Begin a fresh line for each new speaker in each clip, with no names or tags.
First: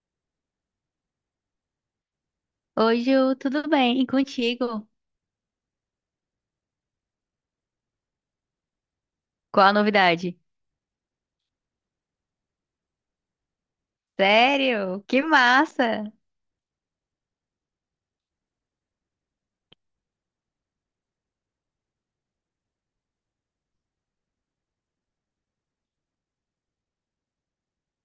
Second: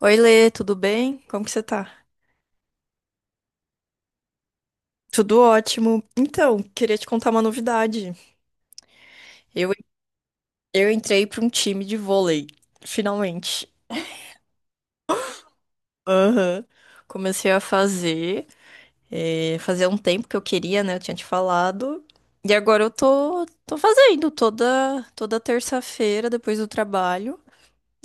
Oi, Lê, tudo bem? Como que você tá?
Oi, Ju, tudo bem? E contigo?
Tudo ótimo. Então, queria te contar uma novidade.
Qual
Eu,
a novidade?
eu entrei para um time de vôlei, finalmente.
Sério? Que massa!
Aham. Comecei a fazer, fazia um tempo que eu queria, né? Eu tinha te falado. E agora eu tô fazendo toda terça-feira, depois do trabalho.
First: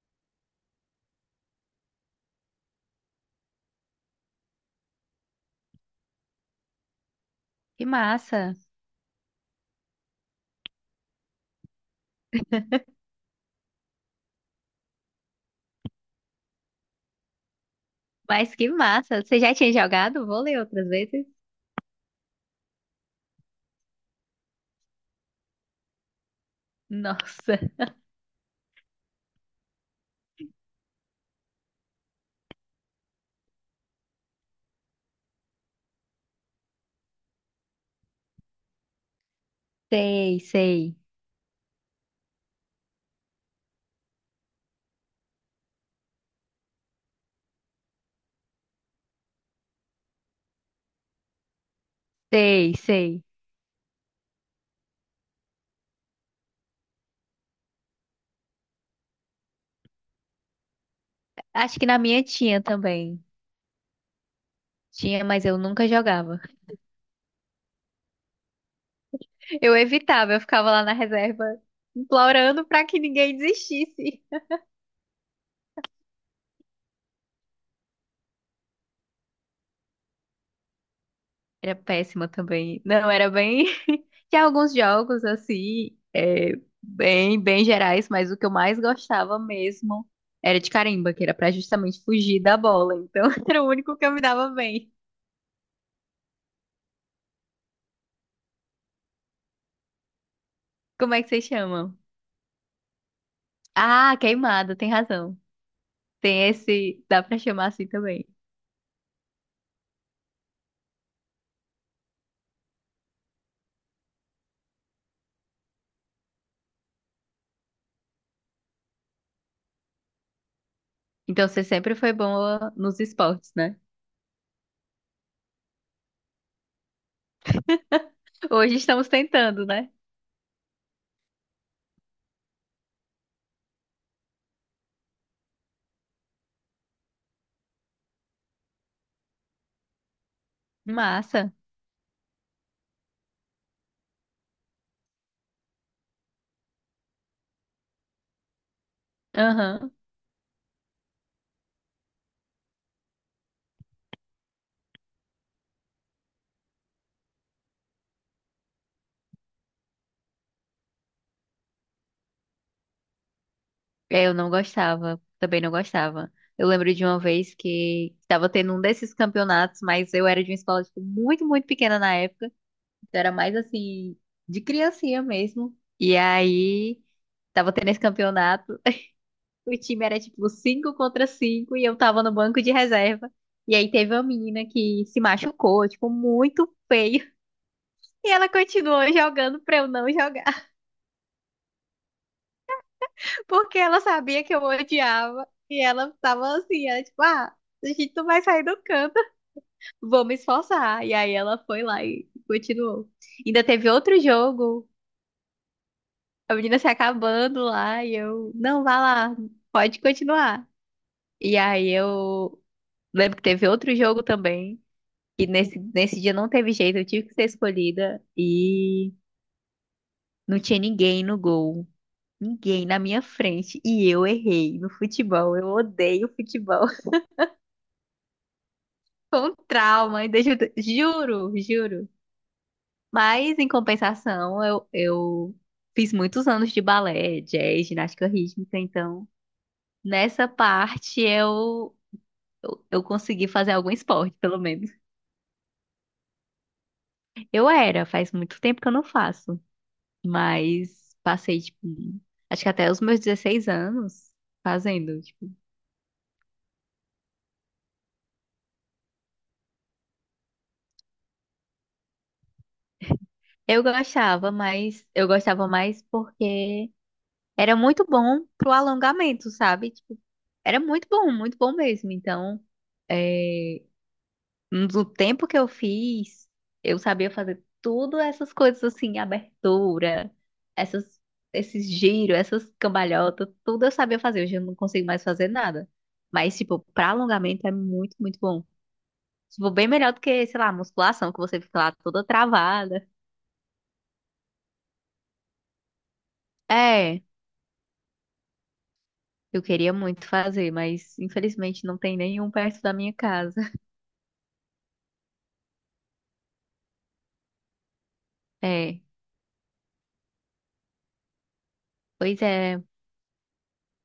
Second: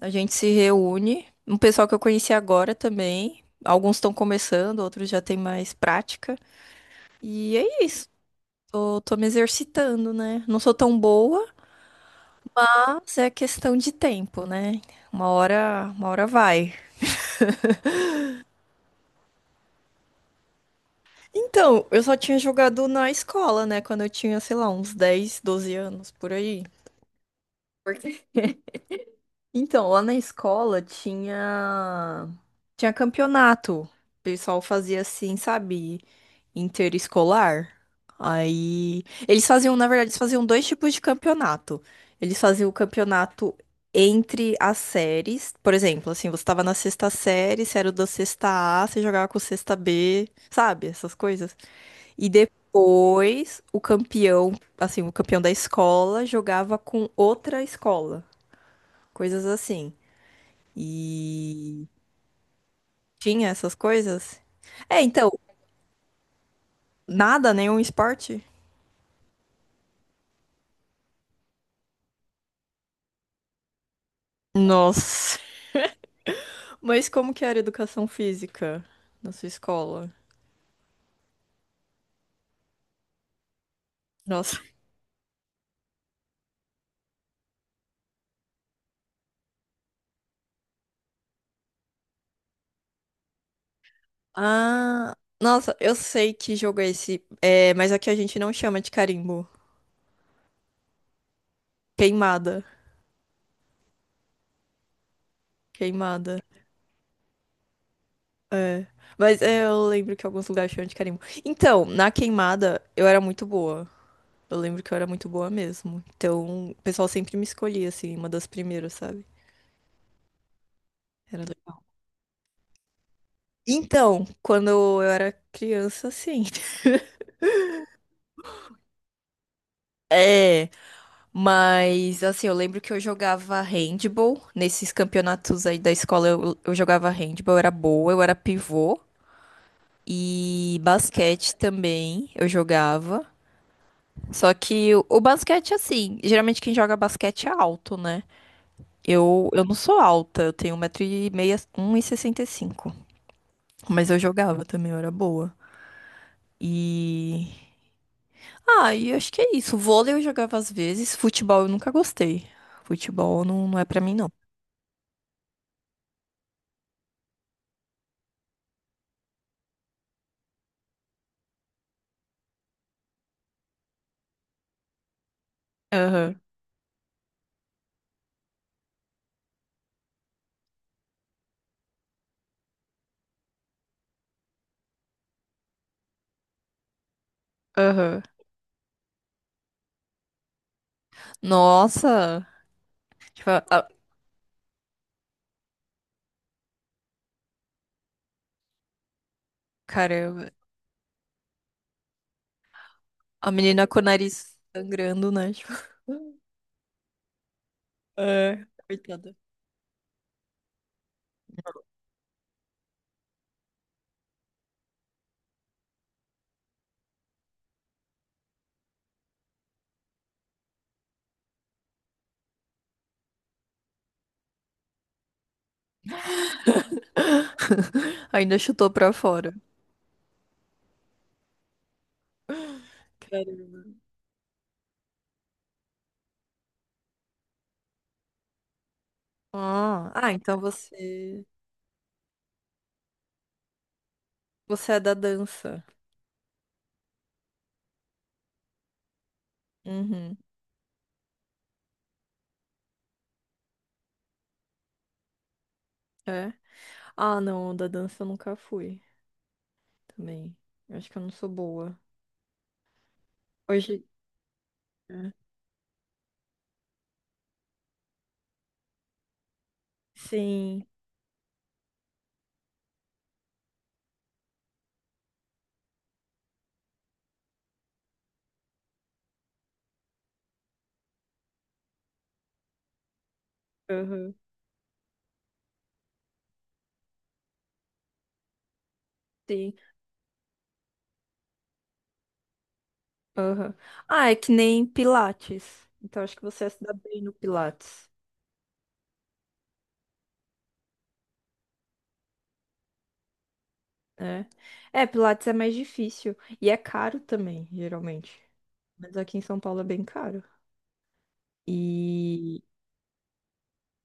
A gente se reúne. Um pessoal que eu conheci agora também. Alguns estão começando, outros já têm mais prática. E é
Que
isso.
massa!
Tô me exercitando, né? Não sou tão boa, mas é questão de tempo, né? Uma hora vai.
Mas que massa! Você já tinha jogado vôlei outras vezes?
Então, eu só tinha jogado na escola, né? Quando eu tinha, sei lá, uns 10, 12 anos, por aí.
Nossa!
Por quê? Então, lá na escola tinha campeonato. O pessoal fazia assim, sabe, interescolar. Aí eles faziam, na verdade, eles
Sei,
faziam dois tipos
sei.
de campeonato. Eles faziam o campeonato entre as séries. Por exemplo, assim, você tava na sexta série, você era da sexta A, você jogava com o sexta B, sabe? Essas coisas. E
Sei, sei.
depois o campeão, assim, o campeão da escola jogava com outra escola. Coisas assim.
Acho que
E
na minha tinha também.
tinha essas coisas? É,
Tinha,
então,
mas eu nunca jogava.
nada, nenhum esporte?
Eu evitava, eu ficava lá na reserva implorando pra que ninguém desistisse.
Nossa. Mas como que era a educação física na sua escola?
Era péssima também. Não, era bem. Tinha
Nossa.
alguns jogos, assim, é, bem, bem gerais, mas o que eu mais gostava mesmo era de carimba, que era pra justamente fugir da bola. Então, era o único que eu me dava bem.
Ah, nossa, eu sei que jogo é esse, é, mas aqui a gente não chama de carimbo.
Como é que vocês chamam?
Queimada.
Ah, queimada, tem razão.
Queimada.
Tem esse. Dá pra chamar assim também.
É. Mas é, eu lembro que alguns lugares chamam de carimbo. Então, na queimada, eu era muito boa. Eu lembro que eu era muito boa mesmo. Então, o pessoal sempre me escolhia, assim, uma das primeiras, sabe? Era
Então, você
legal.
sempre foi boa nos esportes, né?
Então, quando eu era criança, sim.
Hoje estamos tentando, né?
É, mas assim, eu lembro que eu jogava handball nesses campeonatos aí da escola. Eu jogava handball, eu era boa, eu era pivô. E
Massa.
basquete também eu jogava. Só que o basquete, assim, geralmente quem joga basquete é alto, né? Eu não
Aham.
sou alta, eu tenho 1,65 m. Mas eu jogava também, eu era boa. E ah, e acho que é isso. Vôlei eu jogava às vezes, futebol eu nunca gostei. Futebol não, não é pra mim,
É,
não.
eu não gostava, também não gostava. Eu lembro de uma vez que estava tendo um desses campeonatos, mas eu era de uma escola tipo, muito, muito pequena na época. Então era mais assim, de criancinha mesmo. E
Aham,
aí, estava tendo esse campeonato. O time era tipo 5 contra 5 e eu tava no banco de reserva. E aí teve uma menina que se machucou, tipo, muito feio.
aham.
E ela continuou jogando pra eu não jogar.
Nossa! Tipo,
Porque ela sabia que eu odiava e ela tava assim, ela, tipo, ah, a gente não vai sair do canto, vou me
caramba,
esforçar. E aí ela foi lá e continuou.
a
Ainda
menina
teve
com o
outro
nariz
jogo,
sangrando, né? Tipo,
a menina se acabando lá e eu,
é,
não, vá
coitada.
lá, pode continuar. E aí eu lembro que teve outro jogo também, e nesse dia não teve jeito, eu tive que ser escolhida e não tinha ninguém no gol. Ninguém na minha frente e eu errei no futebol. Eu odeio futebol.
Ainda chutou pra fora.
Com trauma, ainda juro, juro. Mas, em
Caramba.
compensação, eu fiz muitos anos de balé, jazz, ginástica rítmica, então
Ah, ah,
nessa
então
parte
você,
eu consegui fazer algum esporte, pelo menos.
você é da dança.
Eu era, faz muito tempo que eu não faço,
Uhum,
mas passei, tipo, acho que até os meus 16 anos fazendo, tipo.
é. Ah, não, da dança eu nunca fui também. Eu acho que eu não sou boa.
Eu
Hoje,
gostava, mas eu
é.
gostava mais porque era muito bom pro alongamento, sabe? Tipo, era
Sim,
muito bom mesmo. Então, é, no tempo que eu fiz, eu sabia fazer tudo essas coisas assim, abertura, essas, esses giros, essas cambalhotas, tudo eu sabia
aham.
fazer. Hoje eu não consigo mais fazer nada. Mas, tipo, pra alongamento é muito, muito bom. Tipo,
Sim.
bem melhor do que, sei lá, musculação, que você fica lá toda travada.
Aham. Ah, é que nem Pilates. Então acho que você ia se dar bem
É,
no Pilates,
eu queria muito fazer, mas infelizmente não tem nenhum perto da minha casa.
né? É, Pilates é mais difícil e é caro também, geralmente.
É,
Mas aqui em São Paulo é bem caro.
pois
E,
é,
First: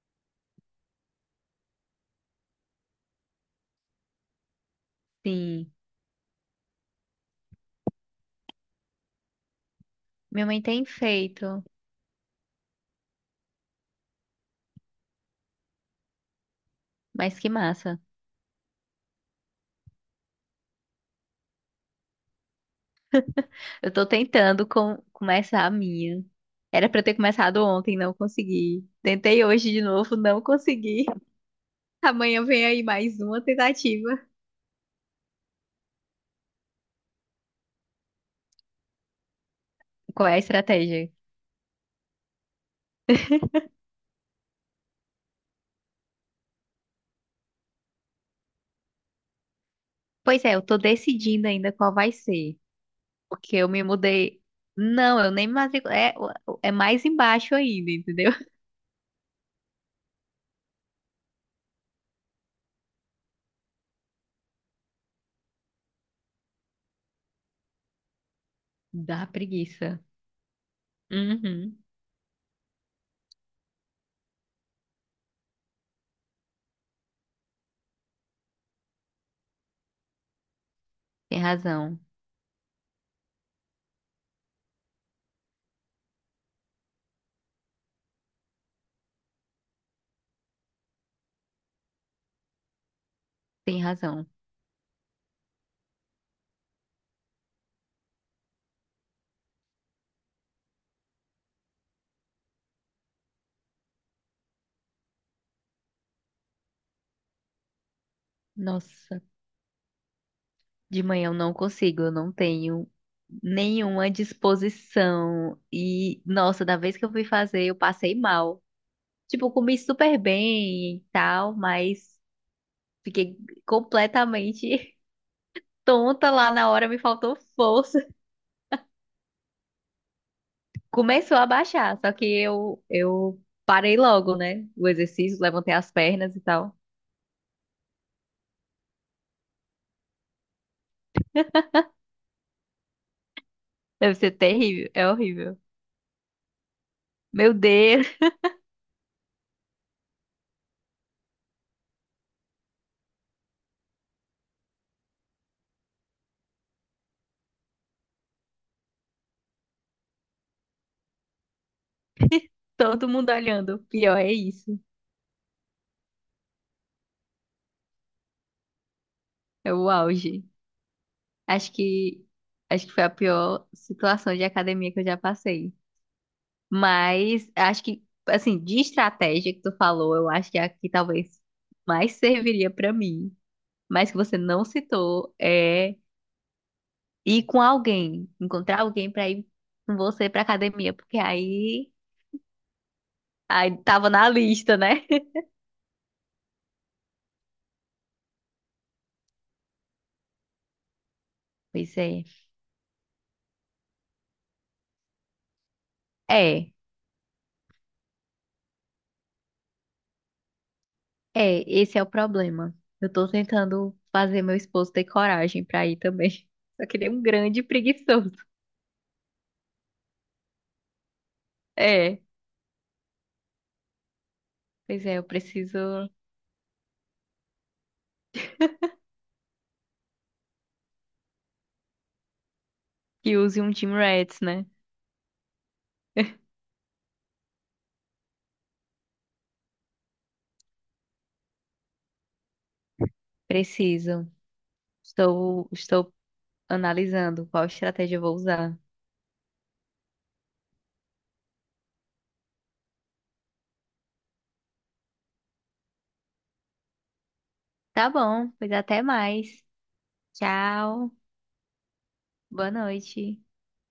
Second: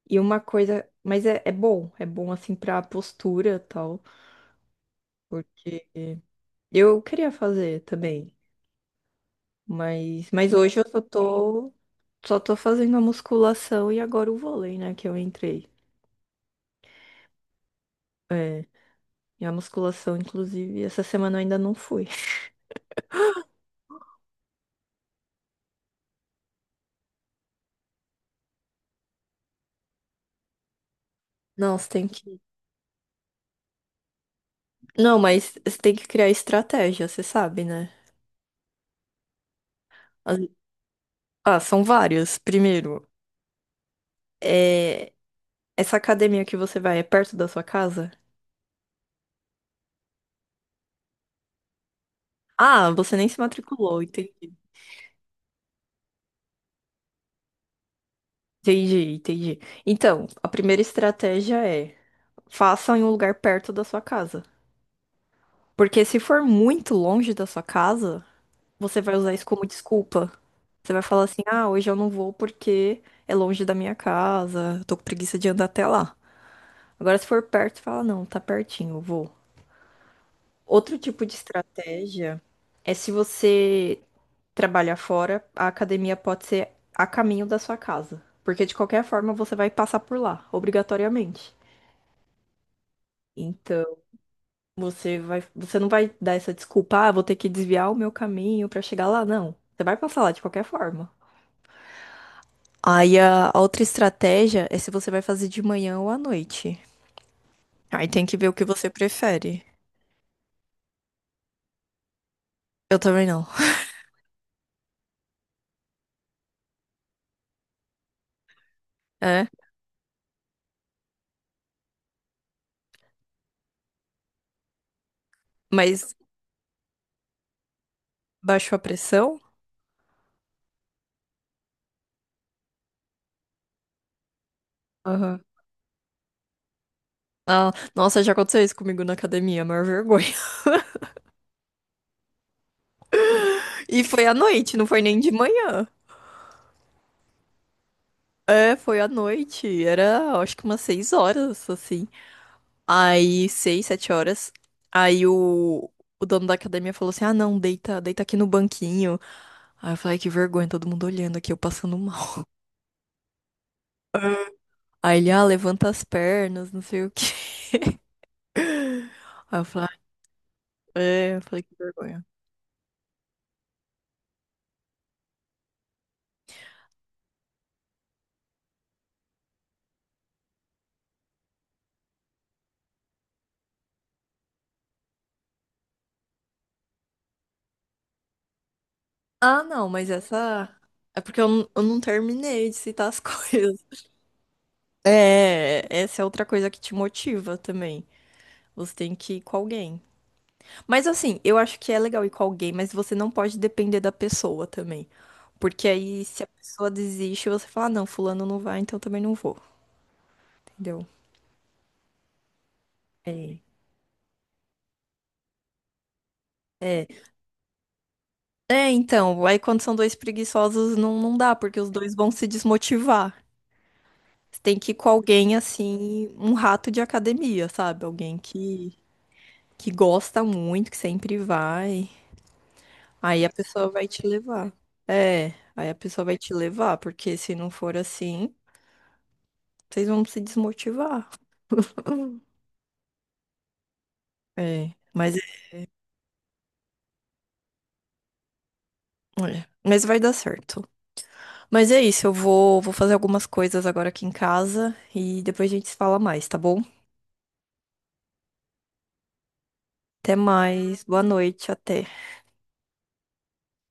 e uma coisa, mas é, é bom assim pra postura e tal,
sim.
porque eu queria fazer também, mas,
Minha
mas
mãe
hoje
tem
eu só
feito,
tô, só tô fazendo a musculação e agora o vôlei, né, que eu entrei.
mas que massa.
É, e a musculação, inclusive, essa semana eu ainda não fui.
Eu tô tentando começar a minha. Era pra eu ter começado ontem, não consegui. Tentei hoje de novo, não consegui.
Não, você tem que.
Amanhã vem aí mais uma tentativa.
Não, mas você tem que criar estratégia, você sabe, né?
Qual é a
As-
estratégia?
Ah, são várias. Primeiro, é, essa academia que você vai é perto da sua casa?
Pois é, eu tô decidindo ainda qual vai ser.
Ah, você nem se
Porque eu me
matriculou,
mudei.
entendi.
Não, eu nem me matriculei. É, é mais embaixo ainda, entendeu?
Entendi, entendi. Então, a primeira estratégia é faça em um lugar perto da sua casa. Porque se for muito longe da sua casa, você vai
Dá
usar isso como
preguiça.
desculpa. Você vai falar assim, ah,
Uhum.
hoje eu não vou porque é longe da minha casa, eu tô com preguiça de andar até lá. Agora, se for perto, fala, não, tá pertinho, eu vou. Outro tipo de
Tem razão,
estratégia é se você trabalhar fora, a academia pode ser a caminho da sua casa. Porque de qualquer forma você vai passar por lá, obrigatoriamente.
tem
Então,
razão.
você vai, você não vai dar essa desculpa, ah, vou ter que desviar o meu caminho pra chegar lá, não. Você vai passar lá de qualquer forma. Aí a outra estratégia é se você vai fazer de manhã ou à noite. Aí tem que ver o que você
Nossa.
prefere.
De manhã eu não consigo, eu não tenho
Eu também não.
nenhuma disposição. E, nossa, da vez que eu fui fazer, eu passei mal. Tipo,
É,
eu comi super bem e tal, mas fiquei completamente
mas
tonta lá na hora, me faltou força.
baixou a pressão?
Começou a baixar, só que eu parei logo, né? O exercício,
Aham.
levantei as pernas e tal.
Ah, nossa, já aconteceu isso comigo na academia, a maior vergonha. E
Deve
foi
ser
à noite, não
terrível,
foi
é
nem de
horrível.
manhã.
Meu Deus,
É, foi à noite. Era, acho que umas 6 horas, assim. Aí, 6, 7 horas. Aí o dono da academia falou assim: "Ah, não, deita, deita aqui no banquinho." Aí eu falei, "Ai, que vergonha, todo mundo olhando aqui, eu passando mal."
todo mundo olhando. Pior é isso,
Aí ele, ah, levanta as pernas, não sei o quê. Aí eu
é
falei,
o auge.
"Ah, é, eu falei,
Acho
que vergonha."
que acho que foi a pior situação de academia que eu já passei. Mas acho que assim, de estratégia que tu falou, eu acho que a que talvez mais serviria pra mim, mas que você não citou, é ir com alguém, encontrar alguém pra ir
Ah, não,
com
mas
você pra
essa.
academia, porque
É porque eu, eu
aí
não terminei de citar as
aí
coisas.
tava na lista, né?
É, essa é outra coisa que te motiva também. Você tem que ir com alguém. Mas assim, eu acho que
Pois
é legal
é.
ir com alguém, mas você não pode depender da pessoa também. Porque aí, se a
É,
pessoa desiste, você fala, ah, não, fulano não vai, então também não vou. Entendeu?
é, esse é o problema. Eu tô
É.
tentando fazer meu esposo ter coragem pra ir também. Só que
É,
ele é um grande preguiçoso.
é, então, aí quando são dois preguiçosos não, não dá, porque os dois
É.
vão se desmotivar. Você tem que ir
Pois
com
é, eu
alguém
preciso
assim, um rato de academia, sabe? Alguém que gosta muito, que sempre vai,
que
aí a
use um
pessoa
Team
vai te
Rats, né?
levar. É, aí a pessoa vai te levar, porque se não for assim, vocês vão se desmotivar.
Preciso.
É, mas, é,
Estou, estou analisando qual estratégia eu vou usar.
é, mas vai dar certo. Mas é isso, eu vou fazer algumas coisas agora aqui em casa e depois a gente se fala mais, tá bom?
Tá bom, pois até mais.
Até mais,
Tchau.
boa noite, até.
Boa noite.